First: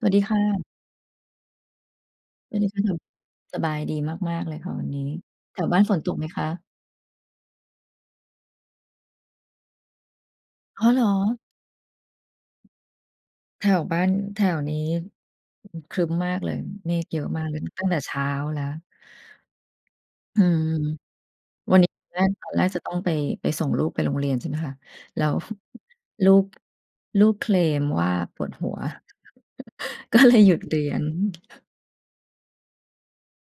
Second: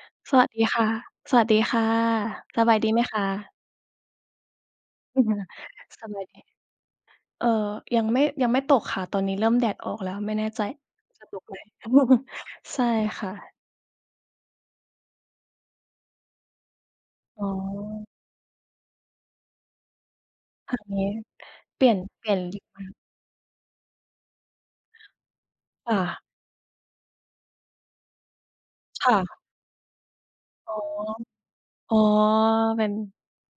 สวัสดีคส่วัสดีะ ค่ะ สวัสดีค่ะ สดีบายคดี่ะ ไหมคะ? สบายดีมาก ๆ เลยค่ะวันนี้ อือฮึ แถวบ้านฝนสตกบไาหยมดคี ะ? เอ่อ ยังไม่ ยังไม่ตกค่ะ ตอนนี้เริ่มแดดออกแล้ว ไม่แน่ใจอ้อเหรอ? จะตกไหม ใช่ค่ะ แถวบ้าน แถวนี้ครึ้มมากเลย เมฆเยอะมอา๋กเลย ตั้งแต่อ เช้าแล้ว อืม เอางี้ วัเนปลนีี้่ยน ตอนแรเปลก ี่ยนตอนดีแรกกวจะ่ต้อา งไป ไปส่งลูกไปโรงเรียน ใช่ไหมคะ แล้ว ค่ะ ลูก ลูกเคลมว่าปวดหัว ค่ะ ก็เลย หยุดอ๋เอ รียน อ๋อ เป็น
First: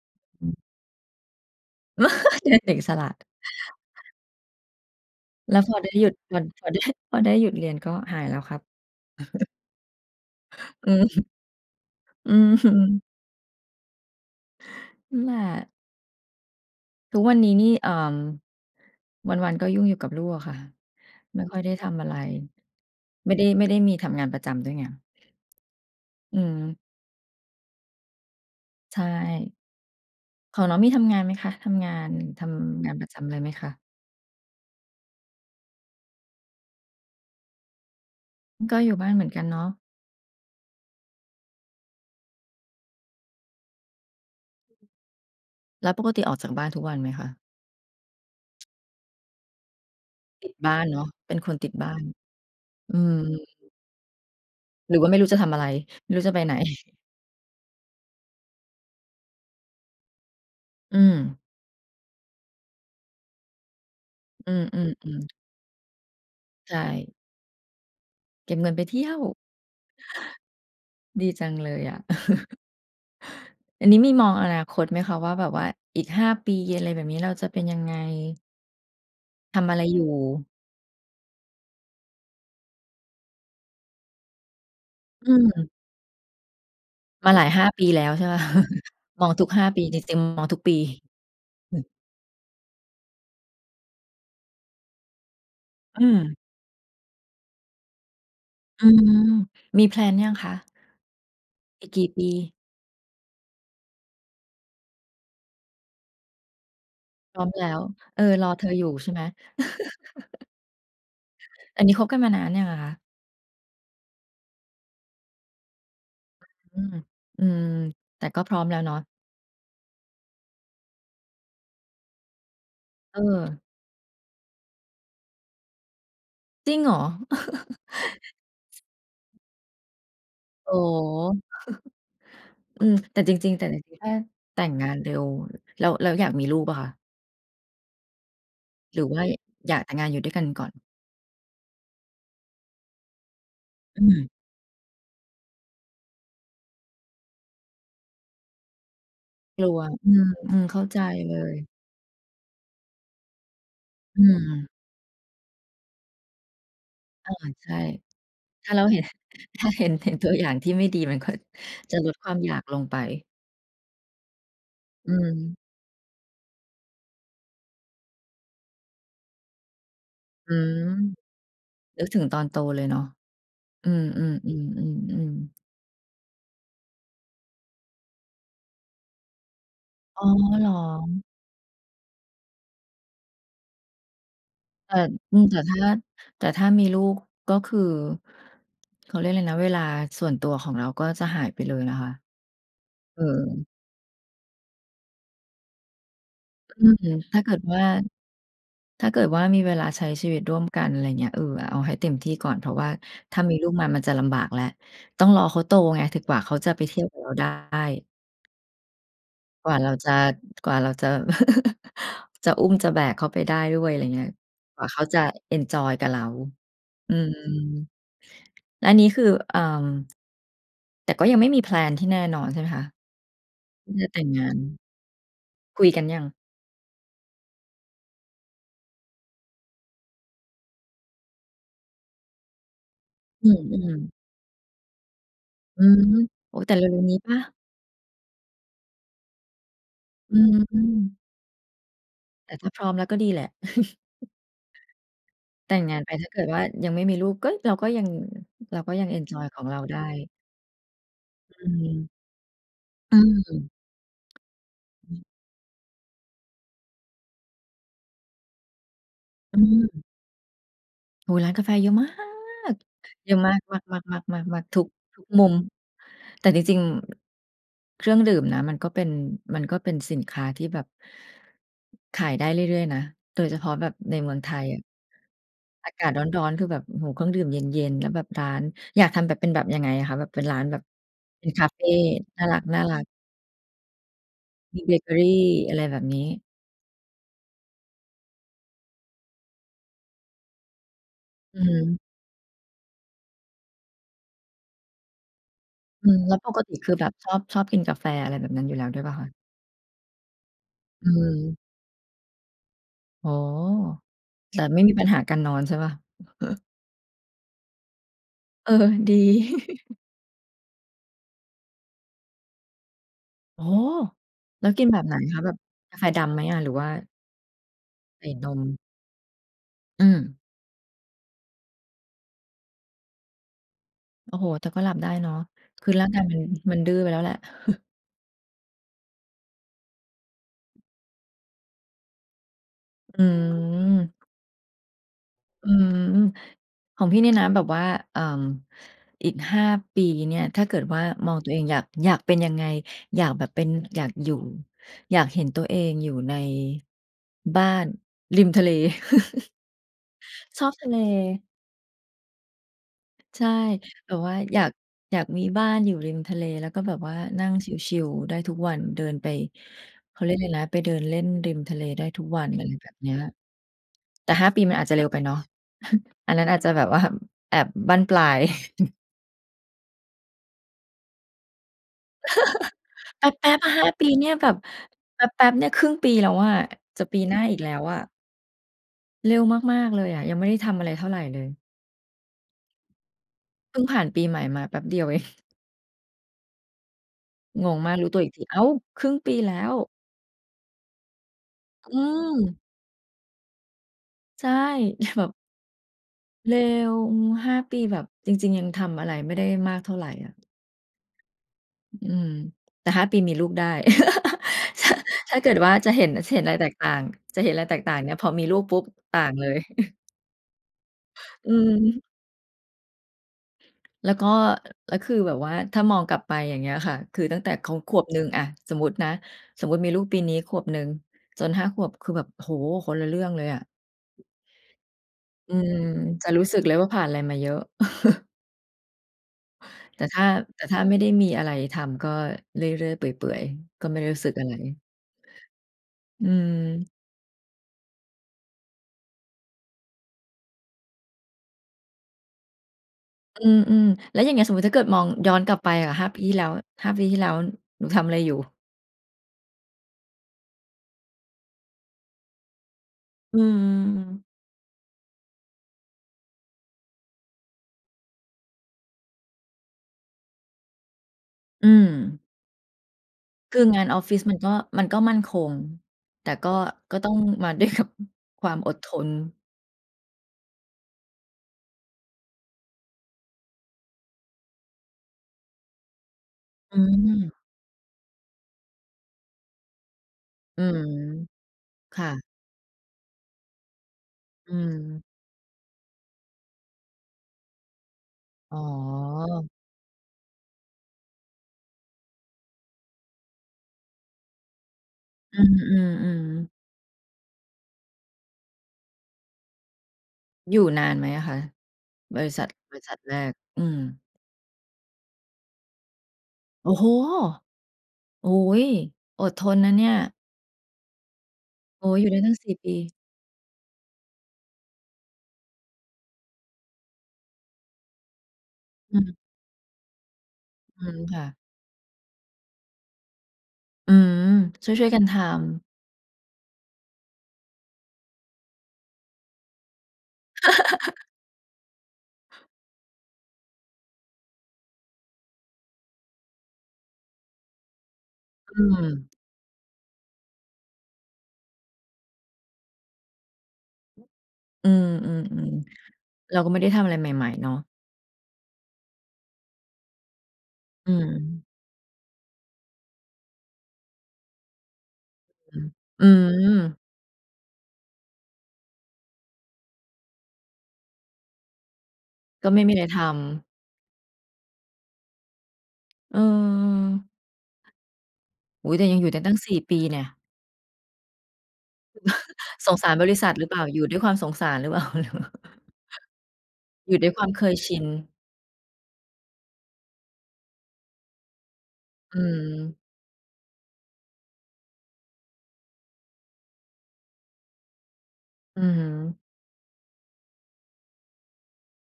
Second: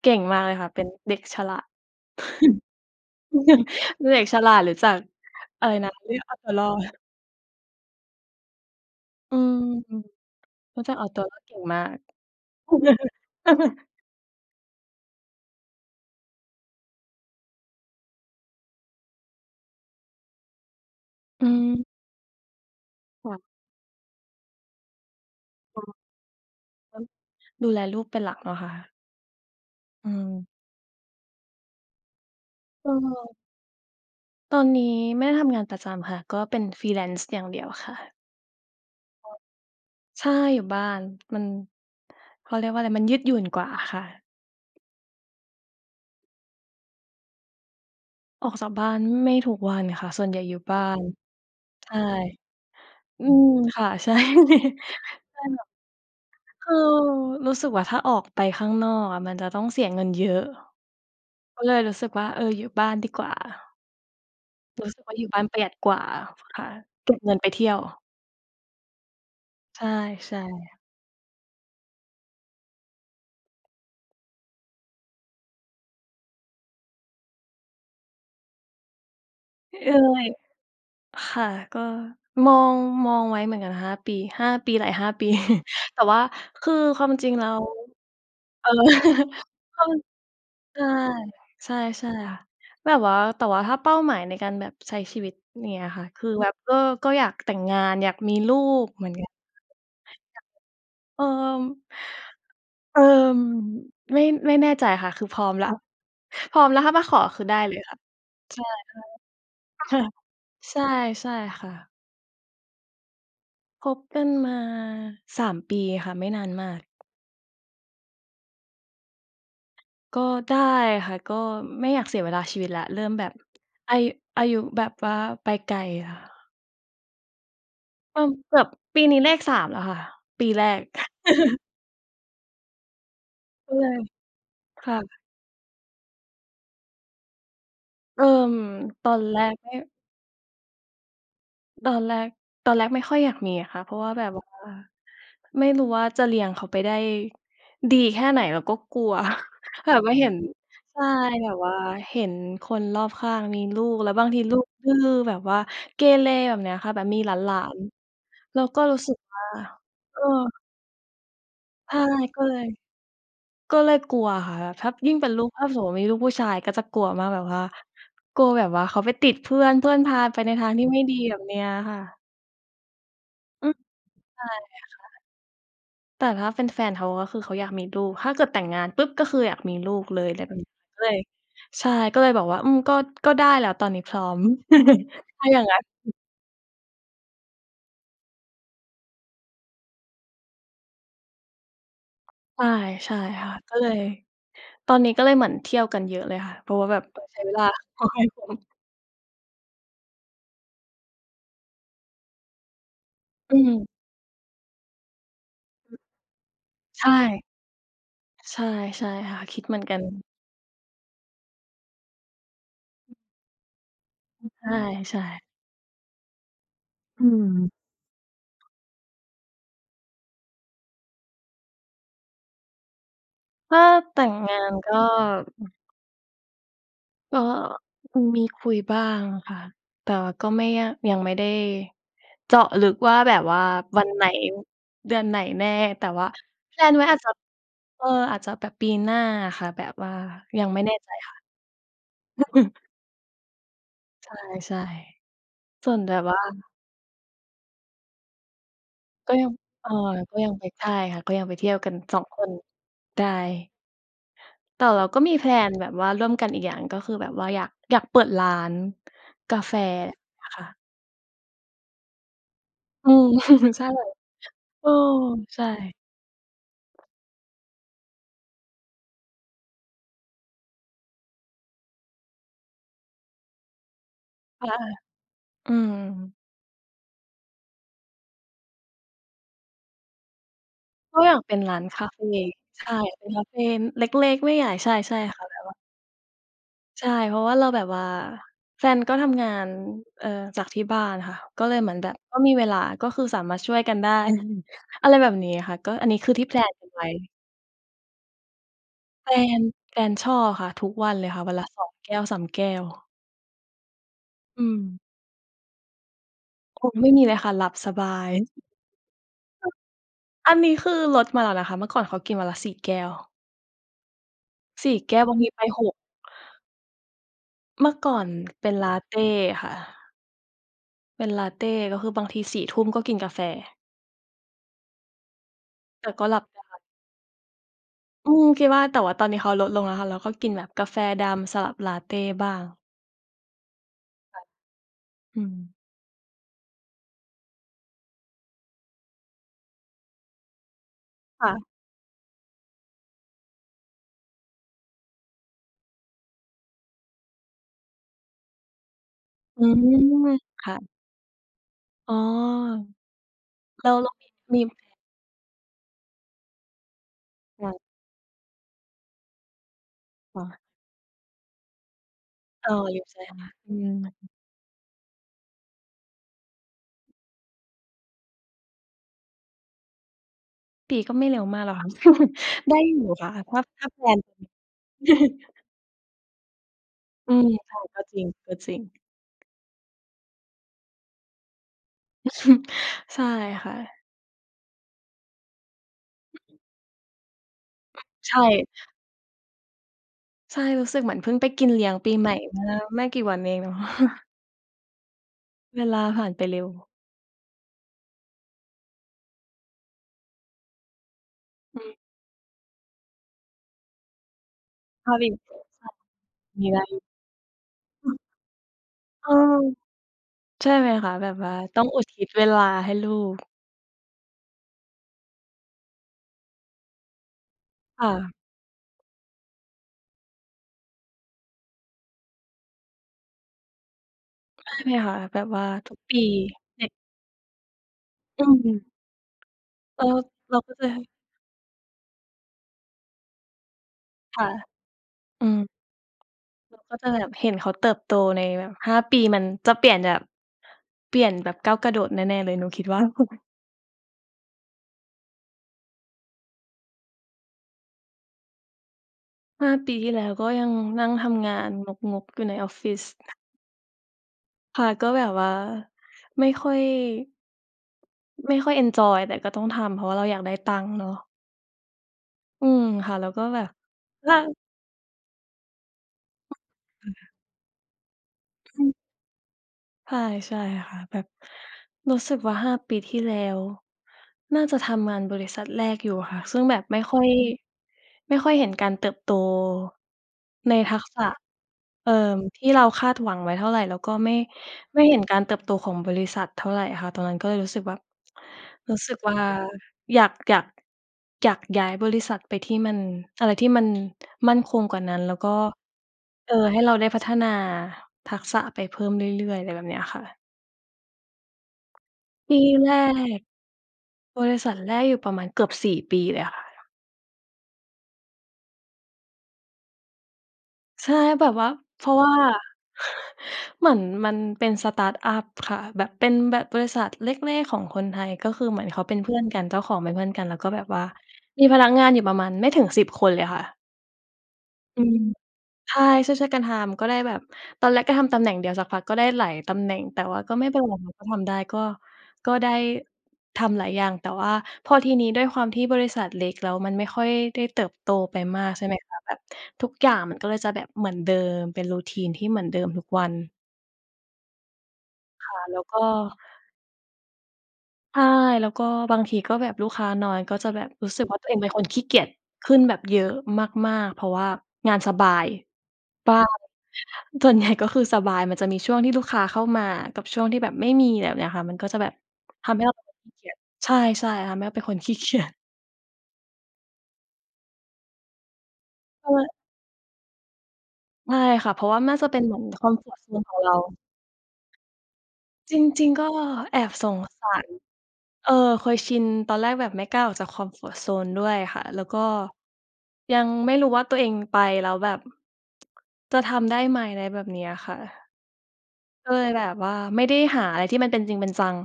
เก่งมาอกเืลยอ ค่ะ เป็นเด็กฉลาด เรียกเด็กฉลาด เด็กฉลาดหรือจากแล้อวะไพรอไนด้ะ หยุเรด ียกเอพาอ ตัวรพออได้ ด พอได้หยุดเรียนก็หายแล้วครับ อืม รู้อืจักเอาตัวม รอดเก่งมาก อืม อืม นั่นแหละ ทุกวันนี้นี่ เอ่อ วัน ๆ ก็ยุ่งอยู่กับลูกอะค่ะ ไม่อืค่อยได้ม ทำอะไร คไม่่ะ ได้ ไม่ได้มีทำงานประจำด้วยไง อ๋อ อืม เออ ดูแลลูกเป็นหลักเนาะคะ ใช่ อืม ของน้องมีทำงานไหมคะ? ทำงาน ทำเองานประจอ ำไรไหมคะ? ตอนนี้ไม่ได้ทำงานประจำค่ะ ก็เป็น Freelance อย่างเดียวค่ะ อือ ก็อยู่บ้านเหมืกอ็ นกันเนาะ ใช่ อยู่บ้าน มัน เขาเรียกว่าไร มันยืดหยุ่นกว่าค่ะ แล้วปกติออกจากบ้านทุกวันไหมคะ? ออกจากบ้านไม่ทุกวันค่ะ ส่วนใหญ่ติดอยู่บบ้า้านเนน าะ เป็นคนติดบใช้า่ น อืม อืม ค่ะ ใช่ ใช่ค่ะ หรือว่าไม่รู้จะทำอะไร? ไม่รู้จะไปไหน? คือรู้สึกว่า ถ้าออกไปข้างนอกอะมันจะต้องเสียเงินเยอะ อืม ก็เลยรู้สึกว่า เอ่อ อยู่บ้านดีกว่า อืรู้สึกว่าอ อยๆ ูๆ ่บ้านประหยัดกว่าค่ะ ใช่ เก็บเงินไปเที่ยว เก็บเงินไปเที่ยว ใช่ ๆ ดีจังเลยอะ อันนี้มีมองอนาคตไหมคะว่า แบบว่าอีก 5 ปีอะไรแบบนี้ เราจะเป็นยังไง? ทำอเอะไร่อ อยู่? ค่ะ ก็มอง มองไว้เหมือนกัน 5 ปี 5 ปี หลาย 5 ปอี ืม แต่ว่าคือความจมริางหลแลา้ย หว ้า ปีแล้ว ใช่ไหมคะ เออ มองทุก 5 กปี็ นี่เต็ม มองทุกปใี ช่ ใช่ ใช่ค่ะ แบบว่า แต่ว่าถ้าเป้าหมายในการแบบใช้ชีวิตเงี้ยอคื่ะ คืออ แบบก็ ก็อยากแต่งงาน อยากมีลูอืกเหมืม อนกัน มี แพลน ยังอยาคกะ? มี เอ่อ อีกกี่ปี? เอ่อ ไม่ ไม่แน่ใจค่ะ คือพร้อมแล้ว พร้อมแล้ว ถ้ามาขอพคร้ืออมได้แล้เลยว ค่ะ เออ รอใชเธ่ ออยู่ใช่ไหม? ๆ ค่ะ ใช่ ใช่ค่อันะ นี้คบกันมานานยังอะคะ? คบกันมา 3 ปีค่ะ ไม่นานมาอืก อ อืม แต่ก็พร้อมแล้วเนาะ ก็ได้ค่ะ ก็ไม่อยากเสียเวลาชีวิตแล้ว เริ่มเแบบออ อา อายุแบบว่าไปไกลค่ะ จริงเหรอ? ก็แบบปีนี้เลข 3 แล้วค่ะ ปีแรโอ้ ก อืม แต่จริง ๆ แต่ก็ละเลที ย ถ้าแต่งคงา่นเระ ็ว แล้ว แล้วอยากมีลูกเปล่าคะ? เอ่อ หรืตออว่นาแรกไมอ่ ยากแต่งงานอยู่ด้วยกันก่อน? ตอนแรก ตอนแรกไม่ค่อยอยากมีอะคะ เพราอืะว่าแบอ บว่า ไม่รู้ว่าจะเลี้ยงเขาไปได้ดีแค่ไหน แล้วก็กลัว กลัว แบบอืว่าเห็น ม ๆ เข้าใใชจ่ เลแบย บว่าเห็นคนรอบข้างมีลูก แล้วอืบางทีลูม กดื้อ แบบว่าเกเรแบบเนี้ยค่ะ แบบมีอหลา าใช่ น ๆ เราถ้าเกร็า เรหู้็น สึกว่า ถ้าเห็น เห็เนออ ตัวอย่างที่ไม่ดี มันก็ ใชจะ่ ลดความก็อยเลากย ลงไป ก็เลยกลัวค่ะ ถ้า อยืิ่งเป็นลูก ม ถ้าสมมุติมีลูกผู้ชายก็จะกลัวมาก แบบว่า กลัวแบบว่าเขาไปติดเพื่อน เพื่อนพาไปใอนืทางทีอ ่ไม่ดีแบบเนี้ยค่นึกถะ ึงตอนโตเลยเนาะ อือ อืม ใช่ค่ะ ๆ ๆ ๆ ๆ แต่ถ้าเป็นแฟนเขาก็คือเขาอยากมีลูก ถ้าเกิดแต่งงานปุ๊บ ก็คืออยากมีลูกเลอ๋อ ย ไรแบบเหนรี้ อ ก็เลย ใช่ ก็เลยแบบว่า อืม ก็ ก็ได้แล้วตอนนี้พร้อม แต่ อืถ้ม าแอตย่่างถง้ั้า น แต่ถ้ามีลูก ก็คือ เขาเรียกไรนะ เวลาส่วนตัวของเราก็จะหายไปเลยนะคะ ใช่ ใช่เออ ค่ะ ก็เลย ตอนนี้ก็เลยเหมือนเที่ยวกันเยอะเลยค่ะ เพราะอืว่าแม บบเผื่อถใช้้าเเกวิลดาว่า ก็ให้คุ้ม ถ้าเกิดว่ามีเวลาใช้ชีวิตร่วมกัน ไรเงี้ย เออ เอาให้เต็มก่อน เพราะว่าถ้ามีอืลูกมาอ มันจะลำบากแล้ว ต้องรอเขาโตไง ถึกกว่าเขาจะไปเที่ใยชว่ กับเราได้ ใช่ ใช่ค่ะ คิดกวเห่มาือนเรากัน จะ กว่าเราจะ จะอุ้มจะแบกเขาไปได้ด้วย ไรอย่างเงี้ย กว่าเขาใชจะ่ ๆ เอนจอยกับเรา อือืม ม แล้วอันนี้คือ เอ่อ แต่ก็ยังไม่มีแพลนที่แน่นอนใช่ไหมคะ? ถ้าที่จะแแตต่่งงงางน านก็ คุยกันยัง? ก็คงมีคุยบ้างอะค่ะ แต่ว่าก็ไม่ยาก ยังไม่ได้เจาะลึกว่าแบบอืว่าอ วัๆ นไหน เดือนไหนแน่ อืแม ต่ว่า โอ้โฮ แต่แพเลรน ็ไวว ้ๆ นีอ้าจเจปะ ล่า? เออ อาจจะแบบปีหน้าอะค่ะ แบบว่าอยัืงไม่แน่ใจม ค่ะ แต่ถ้าพร้อมแล้วก็ดีแหละ ใช่ แต่งๆ สงานนแไปต่ถ้าวเ่า กิดว่ายังไม่มีลูกก็ เราก็ยัง เราก็ยังเอนกจ็อยยัง ของเราเอไอ ด้ ก็ยังไปได้ค่ะ ก็ยังไปอเทืี่ยวกันม สองคน อืใช่ ม แต่เราอือ ก็มี แพลน แบบว่าร่วมกันอีกอย่าง ก็คือแบบว่าอยาก อยากเปิดร้านกอืาแฟม ค่ะ โอ้โฮ ร้านกาแฟเยอะ มาก อืม เยอะมาก ๆ ใๆ ช่ ๆ ๆ ๆ ทุเอก อ ทุกมุม ใช่ แต่จริง ๆ เครื่องดื่มนะ มันก็เป็น มันก็เป็นสินค้าที่แบบ ขายได้เรื่อย ๆ นะ โดยเฉพาะแบบในเมืองไทคย่ะ อะ อือากาศรม ้อน ๆ คือแบบ อื้อฮือ เครื่องดื่มเย็น ๆ แล้วแบบร้าน อยากทำแบบเป็นแบบยังไงอะคะ? แบบเป็นร้านแบบก็อยากเป็นเป็นคาร้เาฟนคาเฟ น่ารใช่ ัก ๆ เป็นคาเฟเล็ก ๆ ไม่ใหญ่ มีใชเบเกอ่ รี ๆ ค่ะ แบบอว่า ะไรแบบนี้ ใช่ เพราะว่าเราแบบว่า แฟนก็ทำงาน เอ่อ จากที่บ้านค่ะ อืก็อฮเลยเหมือึ นแบบ ก็มีเวลา ก็คือสามารถช่วยกันได้ อะไรแบบนี้ค่ะ ก็ออืันนี้ม คแืลอ้วที่ ปแพกลติน กคัืนอไแวบ้ บชอบ ชอบกินกาแฟอะไรแบบนั้นอยู่แล้วด้วยเปล่าคะ? แฟน แฟนชอบค่ะ ทุกอวืันเลยค่ะ วัม นละ 2 แก้ว 3 แก้ว อ๋อ แอบืบไม่มีม ปัญหาการนอนใช่เปล่า? โอ้ ไม่มีเลยค่ะ หลับสบาย เออ ดี อันนี้คือลดมาแล้วนะคะ เมื่อก่อนเขากินวันละ 4 แก้ว โอ้โฮ! แล้วกิน4 แบบไแหกน้ว บาคงะ? ทแบีบไป หกก าแฟดำไหมอะ? หรือว่า เมื่อก่อใสน่นม เป็นลัตเตค่อืะ อ เป็นลัตเต ก็คือบางที 4 ทุ่มก็กินกาแฟ โอ้โฮ แต่ก็หลับได้เนาะ คือรแต่า่งกากย็หมลััน บไดมั้ นดื้อไปแล้วแหละ อืม คิดว่า แต่ว่าตอนนี้เขาลดลงแล้วค่ะ แล้วก็กินแบบกาแฟดำสลับลัตเตบ้าง อืม ค่ะ อืม อืม ของพี่นี่นะแบบว่า เอ่อ อีก 5 ปีเนี่ย ถ้าเกิดว่ามองคต่ัวเะ องอยาก อยากเป็นยังไง อยากแบบเป็น อยากอยู่ อยากเห็นตัวเองอยู่ในบ้านริมทะเล อืม ชคอบ่ทะ ะเล อ๋อ ใช่ แล้ว แลแ้บวบว่ามอยี าก มีแผน อยากมีบ้านอยู่ริมทะเล แล้วก็แบบว่านั่งค่ะ ชิล ๆ ได้ทุกวัน เดินไป เขาเรียกคไ่ระ นะ ไปเดินเล่นริมทะเลได้ทุกวัน อะเอไรอ แบบเนี้ย อืแม ต่ 5 ปีมันอาจจะเร็วไปเนาะ อันนั้นอาจจะแบบ ว่า แบบบั้นปลาย ปี ก็ไม่เร็วมากแล้วค่ะ ได้อยู่แค่ะ ปเพ๊ราะวบ ่าๆ หถ้้า าแฟปีน เนี่ยแบบ แป๊บ ๆ เนี่ย 1/2 ปีแล้วอะ จะปีอหืน้าม อีกแใลช้่ วอกะ ็จริง ก็จริง เร็วมาก ๆ เลยอะ ยังไม่ได้ทำอะไรเท่าไรเลย ใช่ค่พึ่งผะ ่านปีใหม่มาแป๊บเดียว เอง งงมาก รู้ตัวอีใกชที อ้า่ ว 1/2 ปีแล้ว ใช่ รู้สึกเหมือนพึ่งไปกินเลีอ้ยงืปีใหม่ม เมื่อไม่กี่วันนี้เอง เนาะ ใช่ แบบ เวลาผ่านไปเรเร็็ว ว อืม 5 ปีแบบ จริง ๆ ยังทำอะไรไม่ได้มากเท่าไรอะ อือ อืม แต่ 5 ปีมีลูกได้ ช พาไปอถ้ีากเกิสดวนว่าสจัะตวเ์ห็น จะเห็นไรแทตีกไต่าร ง จะเห็นไรแตกต่างเอนืี่ย อ พอมีลูกปุ๊บต่าเองอ เลย ใช่ค่ะ แบบอวื่าต้องอุม ทิศเวลาให้ลูก แล้วก็ แล้วคือแบบว่าถ้ามองกลับไปอย่างเงี้ยค่ะ คือตั้งแต่เขาขวคบ่หนึ่ง ะ อะ สมมุตินะ สมมุติมีลูกปีนี้ขวบหนึ่ง จน 5 ขวบคือแบบ โอ้โฮ! คนละเรื่องเลยอะ ใช่ไหมคะ? แบบอืว่าม ทุกปี จะรู้สึกเลยว่าผ่านไรมาเยอะ อือ แเตอ่อ ถ้า เรแาต่ก็ถ้าจไม่ได้ะ มีอะไรทำ ก็เรื่อย ๆ เปื่อย ๆ ก็ไม่รู้สึกคอ่ะะ ไร อืม อืเราม ก็จะแบบเห็นเขาเติบโตในแบบ 5 ปี มันจะเปลี่ยนแบบ เปลี่ยนแบบก้าวกระโดดแน่ ๆ เลย หนูคิดว่า อืม ๆ แล้วอย่างเงี้ย สมมุติถ้าเกิดมองย้อนกลับไปอะ 5 ปีที่แล้ว 5 ปีที่แล้ว หนูทำไรอยู่? 5 ปีที่แล้วก็ยังนั่งทำงานงก ๆ อยู่ในออฟฟิศ อืม ค่ะ ก็แบบว่าไม่ค่อย ไม่ค่อยเอนจอย แต่ก็ต้องทำ เพราะว่าเราอยากได้ตังค์เนาะ อืม อือ ค่ะ แล้วก็คแบือบงานออฟฟิศลมั่า นก็ มันก็มั่นคง แต่ก็ คก็ต้อง่ะ มา ด้วยกับ ความอดอืทม น ใช่ ใช่ค่ะ แบบรู้สึกว่า 5 ปีที่แล้ว น่าจะทำงานบริษัทแรกอยู่ค่ะ ซึ่งอแบบไม่ค่อืย ม ไม่ค่อยเห็นการเติบโตอืในม ทักษะ ค่เอ่อ ะ ที่เราคาดหวังไว้เท่าไร แล้วก็ไม่ อืไมม ่เห็นการเติบโตของบริษัทเท่าไรค่ะ ตอนนั้นก็เลยรู้สึกแบบ อ๋อ รู้สึกว่าอยาก อยาก อยากย้ายบริษัทไปที่มัน อะไรที่มันมั่นคงกว่านั้น แล้อืวก็ ม ๆ ๆ เออ ให้เราได้พัฒนาทักษะไปเพิ่มเรื่อย ๆ อะไรแบบเนี้ยค่ะ อยู่นานไหมอะคะ? บริษัท ที่บริแษรัทแรก ก อืม บริษัทแรกอยู่ประมาณเกือบ 4 ปีเลยค่โอ้โฮ! ะ โอ้โฮ! อดทนนะเนี่ย ใช่ แบบว่า โอ้โฮ เพอยู่ราไดะ้วตั่้า ง 4 ปี เหมือนมันเป็น สตาร์ตอัป ค่ะ แบบเป็นแบบบริษัทเล็ก ๆ ของคนไทย ก็คือเหมือนอเืขาเป็ม นเพื่อนกัน เจ้าของเป็นเพื่อนกัน แล้วก็แอบืบม ว่าค่ะ มีพนักงานอยู่ประมาณไม่ถึง 10 คนเลยค่ะ อืม ช่วย ๆ กัอืนทม ำ ใช่ ช่วย ๆ กันทำ ก็เลยแบบ ตอนแรกก็ทำตำแหน่งเดียว สักพักก็ได้หลายตำแหน่ง แต่ว่าก็ไม่เป็นไร เราก็ทำได้ ก็ ก็ได้ทำหลายอย่าง แต่ว่าพอทีนี้ด้วยความที่บริษัทเล็ก แล้วมันไม่ค่อยได้เติบโตไปอมืาก ใช่ไหมม คะ แบบทุกอย่างมันก็เลยจะแบบเหมือนเดิม เป็น Routine ที่เหมือนเดิมทุกวัน อือ ค่ะ แลๆ ้วก็ ๆ เราก็ไม่ได้ทำอะไรใหม่ ๆ เนาะ ใช่ แล้วก็บางทีก็แบบลูกค้าน้อย ก็จะแบอืบรู้สึกว่า ม ตัวเองเป็นคนขี้เกียจขึ้นแบบเยอะมาก ๆ เพราะว่างานสบาย อืม อือ ส่วน ใหญ่ ก็คือสบาย มันจะมีช่วงที่ลูกค้าเข้ามากับช่วงที่แบบไม่มีแบบเนี้ยค่ะ มันก็จะแบบก็ไม่ทมีำใไหร้เรทาเป็นำ คนขี้เกียจ ใช่ ๆ ทำให้เป็นคน ขี้เกียจ อืม โอ้โฮ แต่ยังอยู่ได้กตั้ง ็ 4 ปีแน่ะ ใช่ค่ะ เพราะว่าน่าจะเป็นเหมือน สงคสอารมบฟอรริ์ตษโัซทหน รือเขปอล่งา? เรา อยู่ด้วยความสงสารหรือเปล่า? จริง ๆ ก็แออบยู่ดส้วยคงวามเคสายร ชิน เอ่อ เคยชิน ตอนแรกแบบไม่กล้าออกจาก คอมฟอร์ตโซน ด้วยค่ะ แล้วอกื็ม ยังไม่รู้ว่าตัวเองไปแล้วแบบ จะทำได้ไหม ไรแบบเนี้ยค่ะ อืม ก็เลยแบบว่าไม่ได้หาอะไรที่มันเป็นจริงเป็นจัง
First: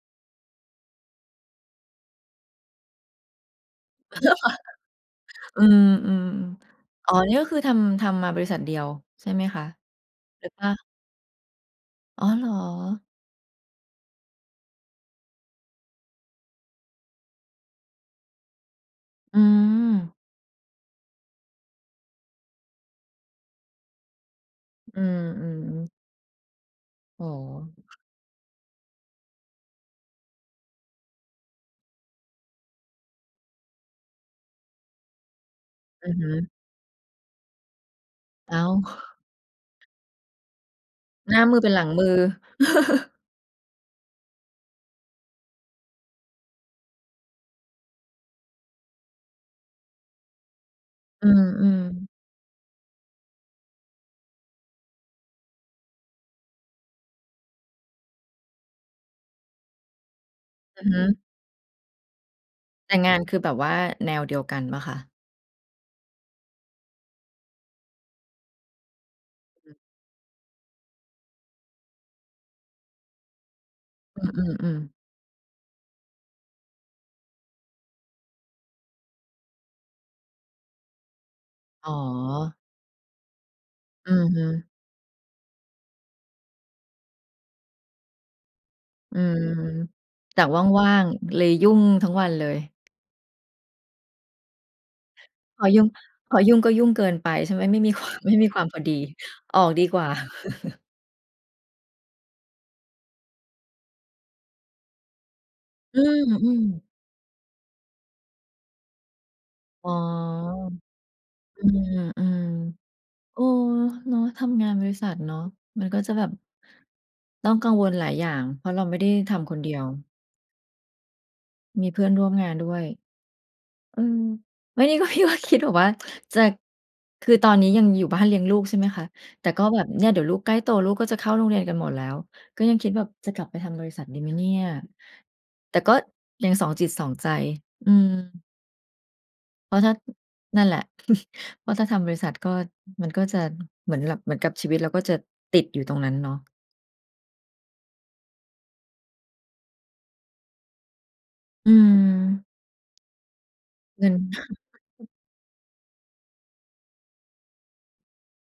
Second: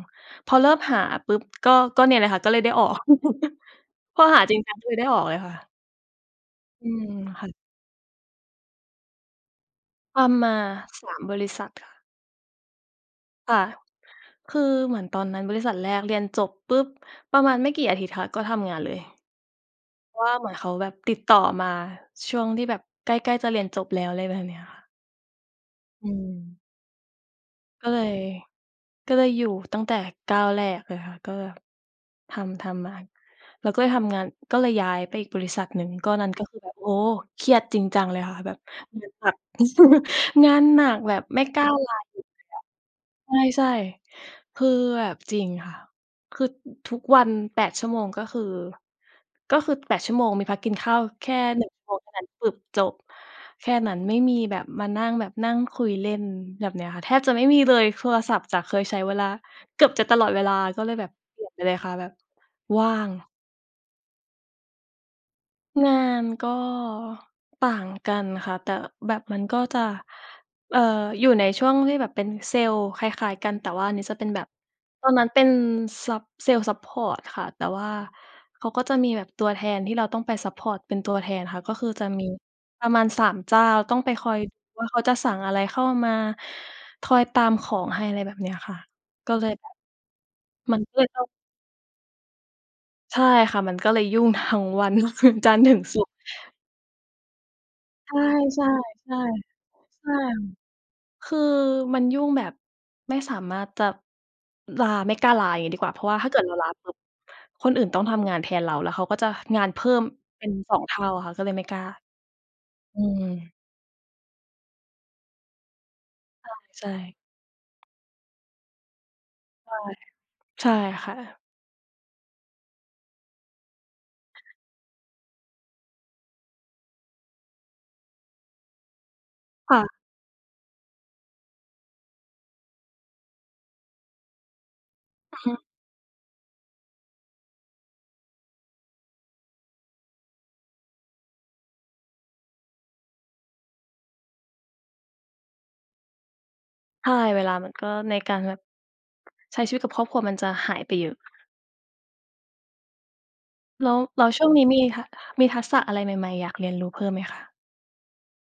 พอเริ่มหาปุ๊บ ก็ ก็เนี่ยละค่ะ ก็เลยได้ออก พอหาจริงจังก็เลยได้ออกเลยค่อืะ ม อืม อืม อ๋อ นี่กค็่ะ คือทำ ทำมาบริษัทเดียว ใช่ไหมคะ? ทหำรมือา ว่า 3 บริษัทค่ะ อ๋อ เหรอ? ค่ะ คือเหมือนตอนนั้นบริษัทแรกเรียนจบปุ๊บ ประมาณไม่กี่อาทิตย์ค่ะก็ทำงานเลย อืม เพราะว่าเหมือนเขาแบบติดต่อมาช่วงที่แบบใกล้ ๆ จะเรียนจบแล้ว อะไรแบบเนี้ยค่ะ อืม ๆ อืม โอ้โก็ฮ เลย ก็เลยอยู่ตั้งแต่ก้าวแรกเลยค่ะ ก็ทำ ทำมา เราก็เลยทำงาน ก็เลยย้ายไปอีกบริษัทหนึ่ง อกื็อฮนั่นกึ ็คือแบบ โอ้โฮ! เครียดจริงจังเลยค่ะ แบอ้บาว เหมือนจาก งานหนักแบบหนไ้ม่ามืกลอ้เปา็นหลัลงามืหยอ ุดเลยอะ ใช่ ๆ คือแบบจริงค่ะ คือทุกวัน 8 ชั่วโมง ก็คือ ก็คือ 8 ชั่วโมงมีพักกินข้าวแอืค่ 1 ม ชั่วโมงๆ เท่านั้นปุ๊บจบ แค่นั้นไม่มีแบบมานั่ง แบบนั่งคุยเล่น แบบเนี้ยค่ะ แทบจะไม่มีเลย โทรศัทพ์จากเคยใช้เวลา เกือบจะตลอดเวลา กอ็ือเลยฮึ แบบเปลี่ยนไปเลยค่ะ แบบว่แาต่งง านคือแบบว่าแนวเดียวกันเปล่าคะ? งานก็ต่างกันค่ะ แต่แบบมันก็อือ จะ เอ่อ อยู่ในช่วงที่แบบเป็นเซลส์คล้าย ๆ กัน แต่ว่านี้จะอืเป็นแบบ อ ๆ อืม ตอนนั้นเป็นซัป เซลส์ซัปพอร์ตค่ะ แต่ว่าเขาก็จะมีแบบตัวแทนที่เราต้องไปซัปพอร์ตเป็นตัวแทนค่ะ ก็คือ๋ออ จะมีประมาณ 3 เจ้า ต้องอไืปคอยอ ว่า เขาจะสั่งอะไรเข้ามา คอยตามของให้ ไรแบบเนี้ยค่ะ อืก็เม ลยแบบ แต่มันว่ก็าเลง ยต้อง ๆ เลยยุ่งทั้งวันเลย ใช่ค่ะ มันก็เลยยุ่งทั้งวัน คือจันพทรอ์ถึยุง่ง ศุกร์ พอยุ่งก็ยุ่งเกินไป ใช่ไหม? ไม่มี ควาใชม ไม่มีความ่ พอดี ๆ ๆ ออกดีกวใ่ชา ่ คือมันยุ่งแบบไม่สามารถจะลา ไม่กล้าลา อย่างงี้ดีกว่า อเืพราะว่าถ้าเกิดเราอ ลาๆ ปุ๊บ คนอื่นต้องทำงานแทนเรา แล้วเขาก็จะงานเพอ๋ิ่อ มเป็น 2 เท่าค่ะ ก็เลยอไืม่กล้า ม อืม ๆ เออ เนาะ ทำงานบริษัทเนาะ มันก็จะแบบ ใช่ ๆ ต้องกังวลหลายอย่าง เพราะเราไม่ได้ทำคนเดใชี่ ยว ใช่ค่ะ มีเพื่อนร่วมงานด้วย อืม ไม่ได้ว่า ว่าคิด แบบว่า จะ คือตอนนี้ยังอยู่บ้านเลี้ยงลูก ใช่ไหมคะ แต่ก็คแบ่บะ เนี่ยเดี๋ยวลูกใกล้โต ลูกก็จะเข้าโรงเรียนกันหมดแล้ว ก็ยังคิดแบบจะกลับไปทำบริษัทดีไหมเนี่ย อือฮึ แต่ก็ยังสองจิตสองใจ อืม เพราะถ้า นั่นแหละ เพราะถ้าทำบริษัทก็ มันก็จะเหมือนแบบ เหมือนกับชีวิตเราก็จะติดอยู่ตรงนั้นเนาะ ใช่ เวลามันก็ ในการแบบใช้ชีวิตกับครอบครัวมันจะหายไปเยอะ อืม แล้ว เงิน แล้วช่วงนี้มี ท ท มีทักษะอะไรใหม่ ๆ อยากเรียนรู้เพิ่มไหมคะ?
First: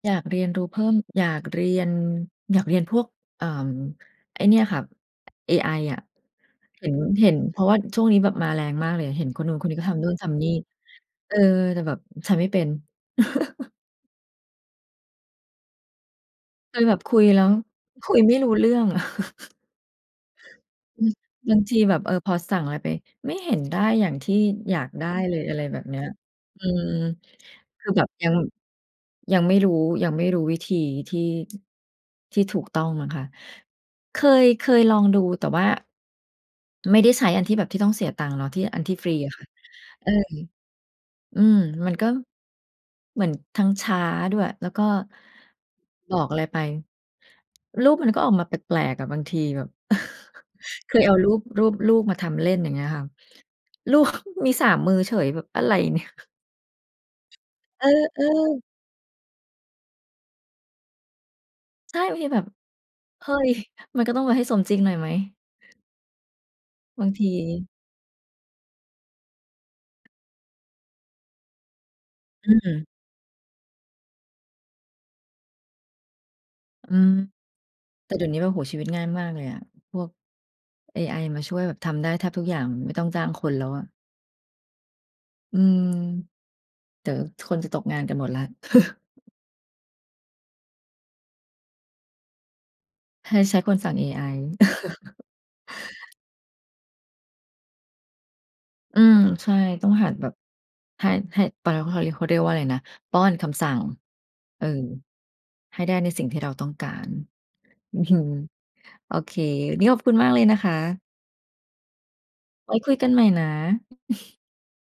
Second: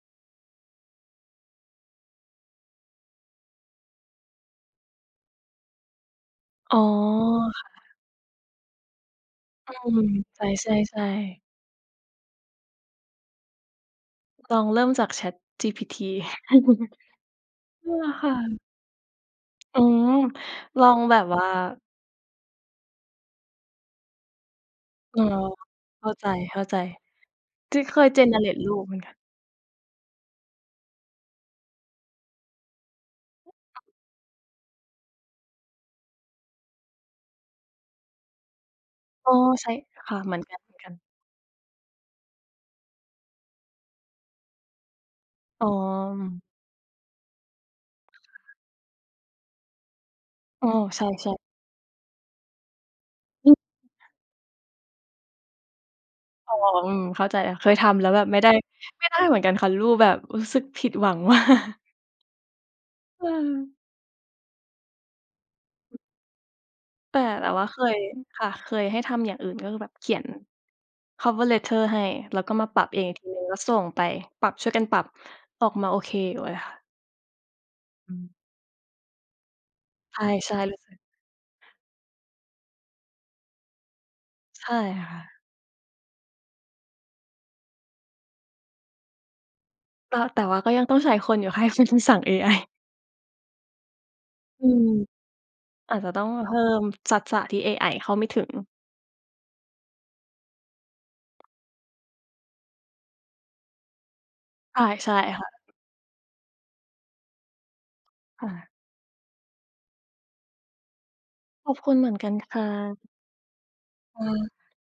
อยากเรียนรู้เพิ่ม อยากเรียน อยากเรียนพวก เอ่อ ไอ้เนี่ยค่ะ เอไออะ อ๋อ เห็น เห็น เพรคาะ่ว่าะ ช่วงนี้แบบมาแรงมากเลย เห็นคนโน้นคนอืนี้ก็ทม ำโน่นทใชำนี่ ่ เๆ อๆ อ แต่แบบใช้ไม่เป็น ลองเริ่มจาก ChatGPT เคยแบบคุยแล้วเออ คุยคไ่ม่รู้ะ เรื่องอะ อือ ลอองือ แบบว่า บางทีแบบ เออ พอสั่งไรไป ไม่เห็นได้อย่างที่อยากได้เออ เลย อะไรแบบเนี้เย ข้าใจ อืม ๆ คGen ือเคแบย บยัง Generate รูปไหมคะ? ยังไม่รู้ ยังไม่รู้วิธีที่ ที่ถูกต้องมั้งคะ เคย เคยลองดู แต่ว่าไม่ได้ใช้อันที่แบบที่ต้องเสียตังค์เนาะ ที่อันที่ฟรีโออ้ ะค่ะ ใช้ เอคอ ่ะ เหมือนกัน ๆ อือ มันก็เหมือนทั้งช้าด้วย แล้วก็อ๋บอกออ ะไรไปรูปมันก็ออกมาแปลก ๆ อะ บางทีแบบ อ้อ เคใชยเอารู่ ๆ ป รูปลูกมาทำเล่น อย่างเงี้ยค่ะ อือ ลูก มี 3 มือเฉย แบบอะไร เนี่ย อ๋อ อืม เข้าใจแล้ว เคยทเอำแล้วแบอ บไม่ได้ ๆ ไม่ได้เหมือนกันค่ะ รูปแบบ รู้สึกผิดหวัง มาก ใช่ โอเค แบบ เฮ้ย เออ มันก็ต้องไปให้สมจริงหน่อยไหม? บางแทตี ่เราว่าเคย ค่ะ เคยให้ทำอย่างอื่น ก็คือแบบเขียนคำว่า Letter ให้ แล้วอืก็มาปรัอ บเองอีกทีหนึ่งแล้วส่งไป ปรับ ช่วยกันปรับออกมาโอเคอยู่เลยค่ะ อือ แตอ่ืเดี๋ยวอ นี้แบบ โอ้โฮ ชีวิตง่ายมากเลยอะ พวกใช่ ๆ รู้สึเก อไอมาช่วยแบบทำได้แทบทุกอย่าง ไม่ต้องจ้างคนแล้วอะ ใช่ค่ะ อืม เดี๋ยวคนจะตกงานกันหมดแล้ว ต แต่ว่าก็ยังต้องใช้คนอยู่ ให้เป็นคนสั่ง เอไอ ใช้คนสั่งเอไอ อืม อาจจะต้องเพิ่มทักษะ ที่เอไอเข้าไม่ถึง อือ ใช่ ต้องหัดแบบ ให้ ให้ เขาเรียกว่าอะไรนะ ป้อนคำสั่ง เออ ใช่ ใช่ค่ะ ให้ได้ในสิ่งที่เราต้องการ อือ ค่ะ โอเค วันนี้ขอบคุณมากเลยนะคะ ขอบคุณเหมือนกันค่ไว้คุะ ยกันใหม่นะ ค่ะ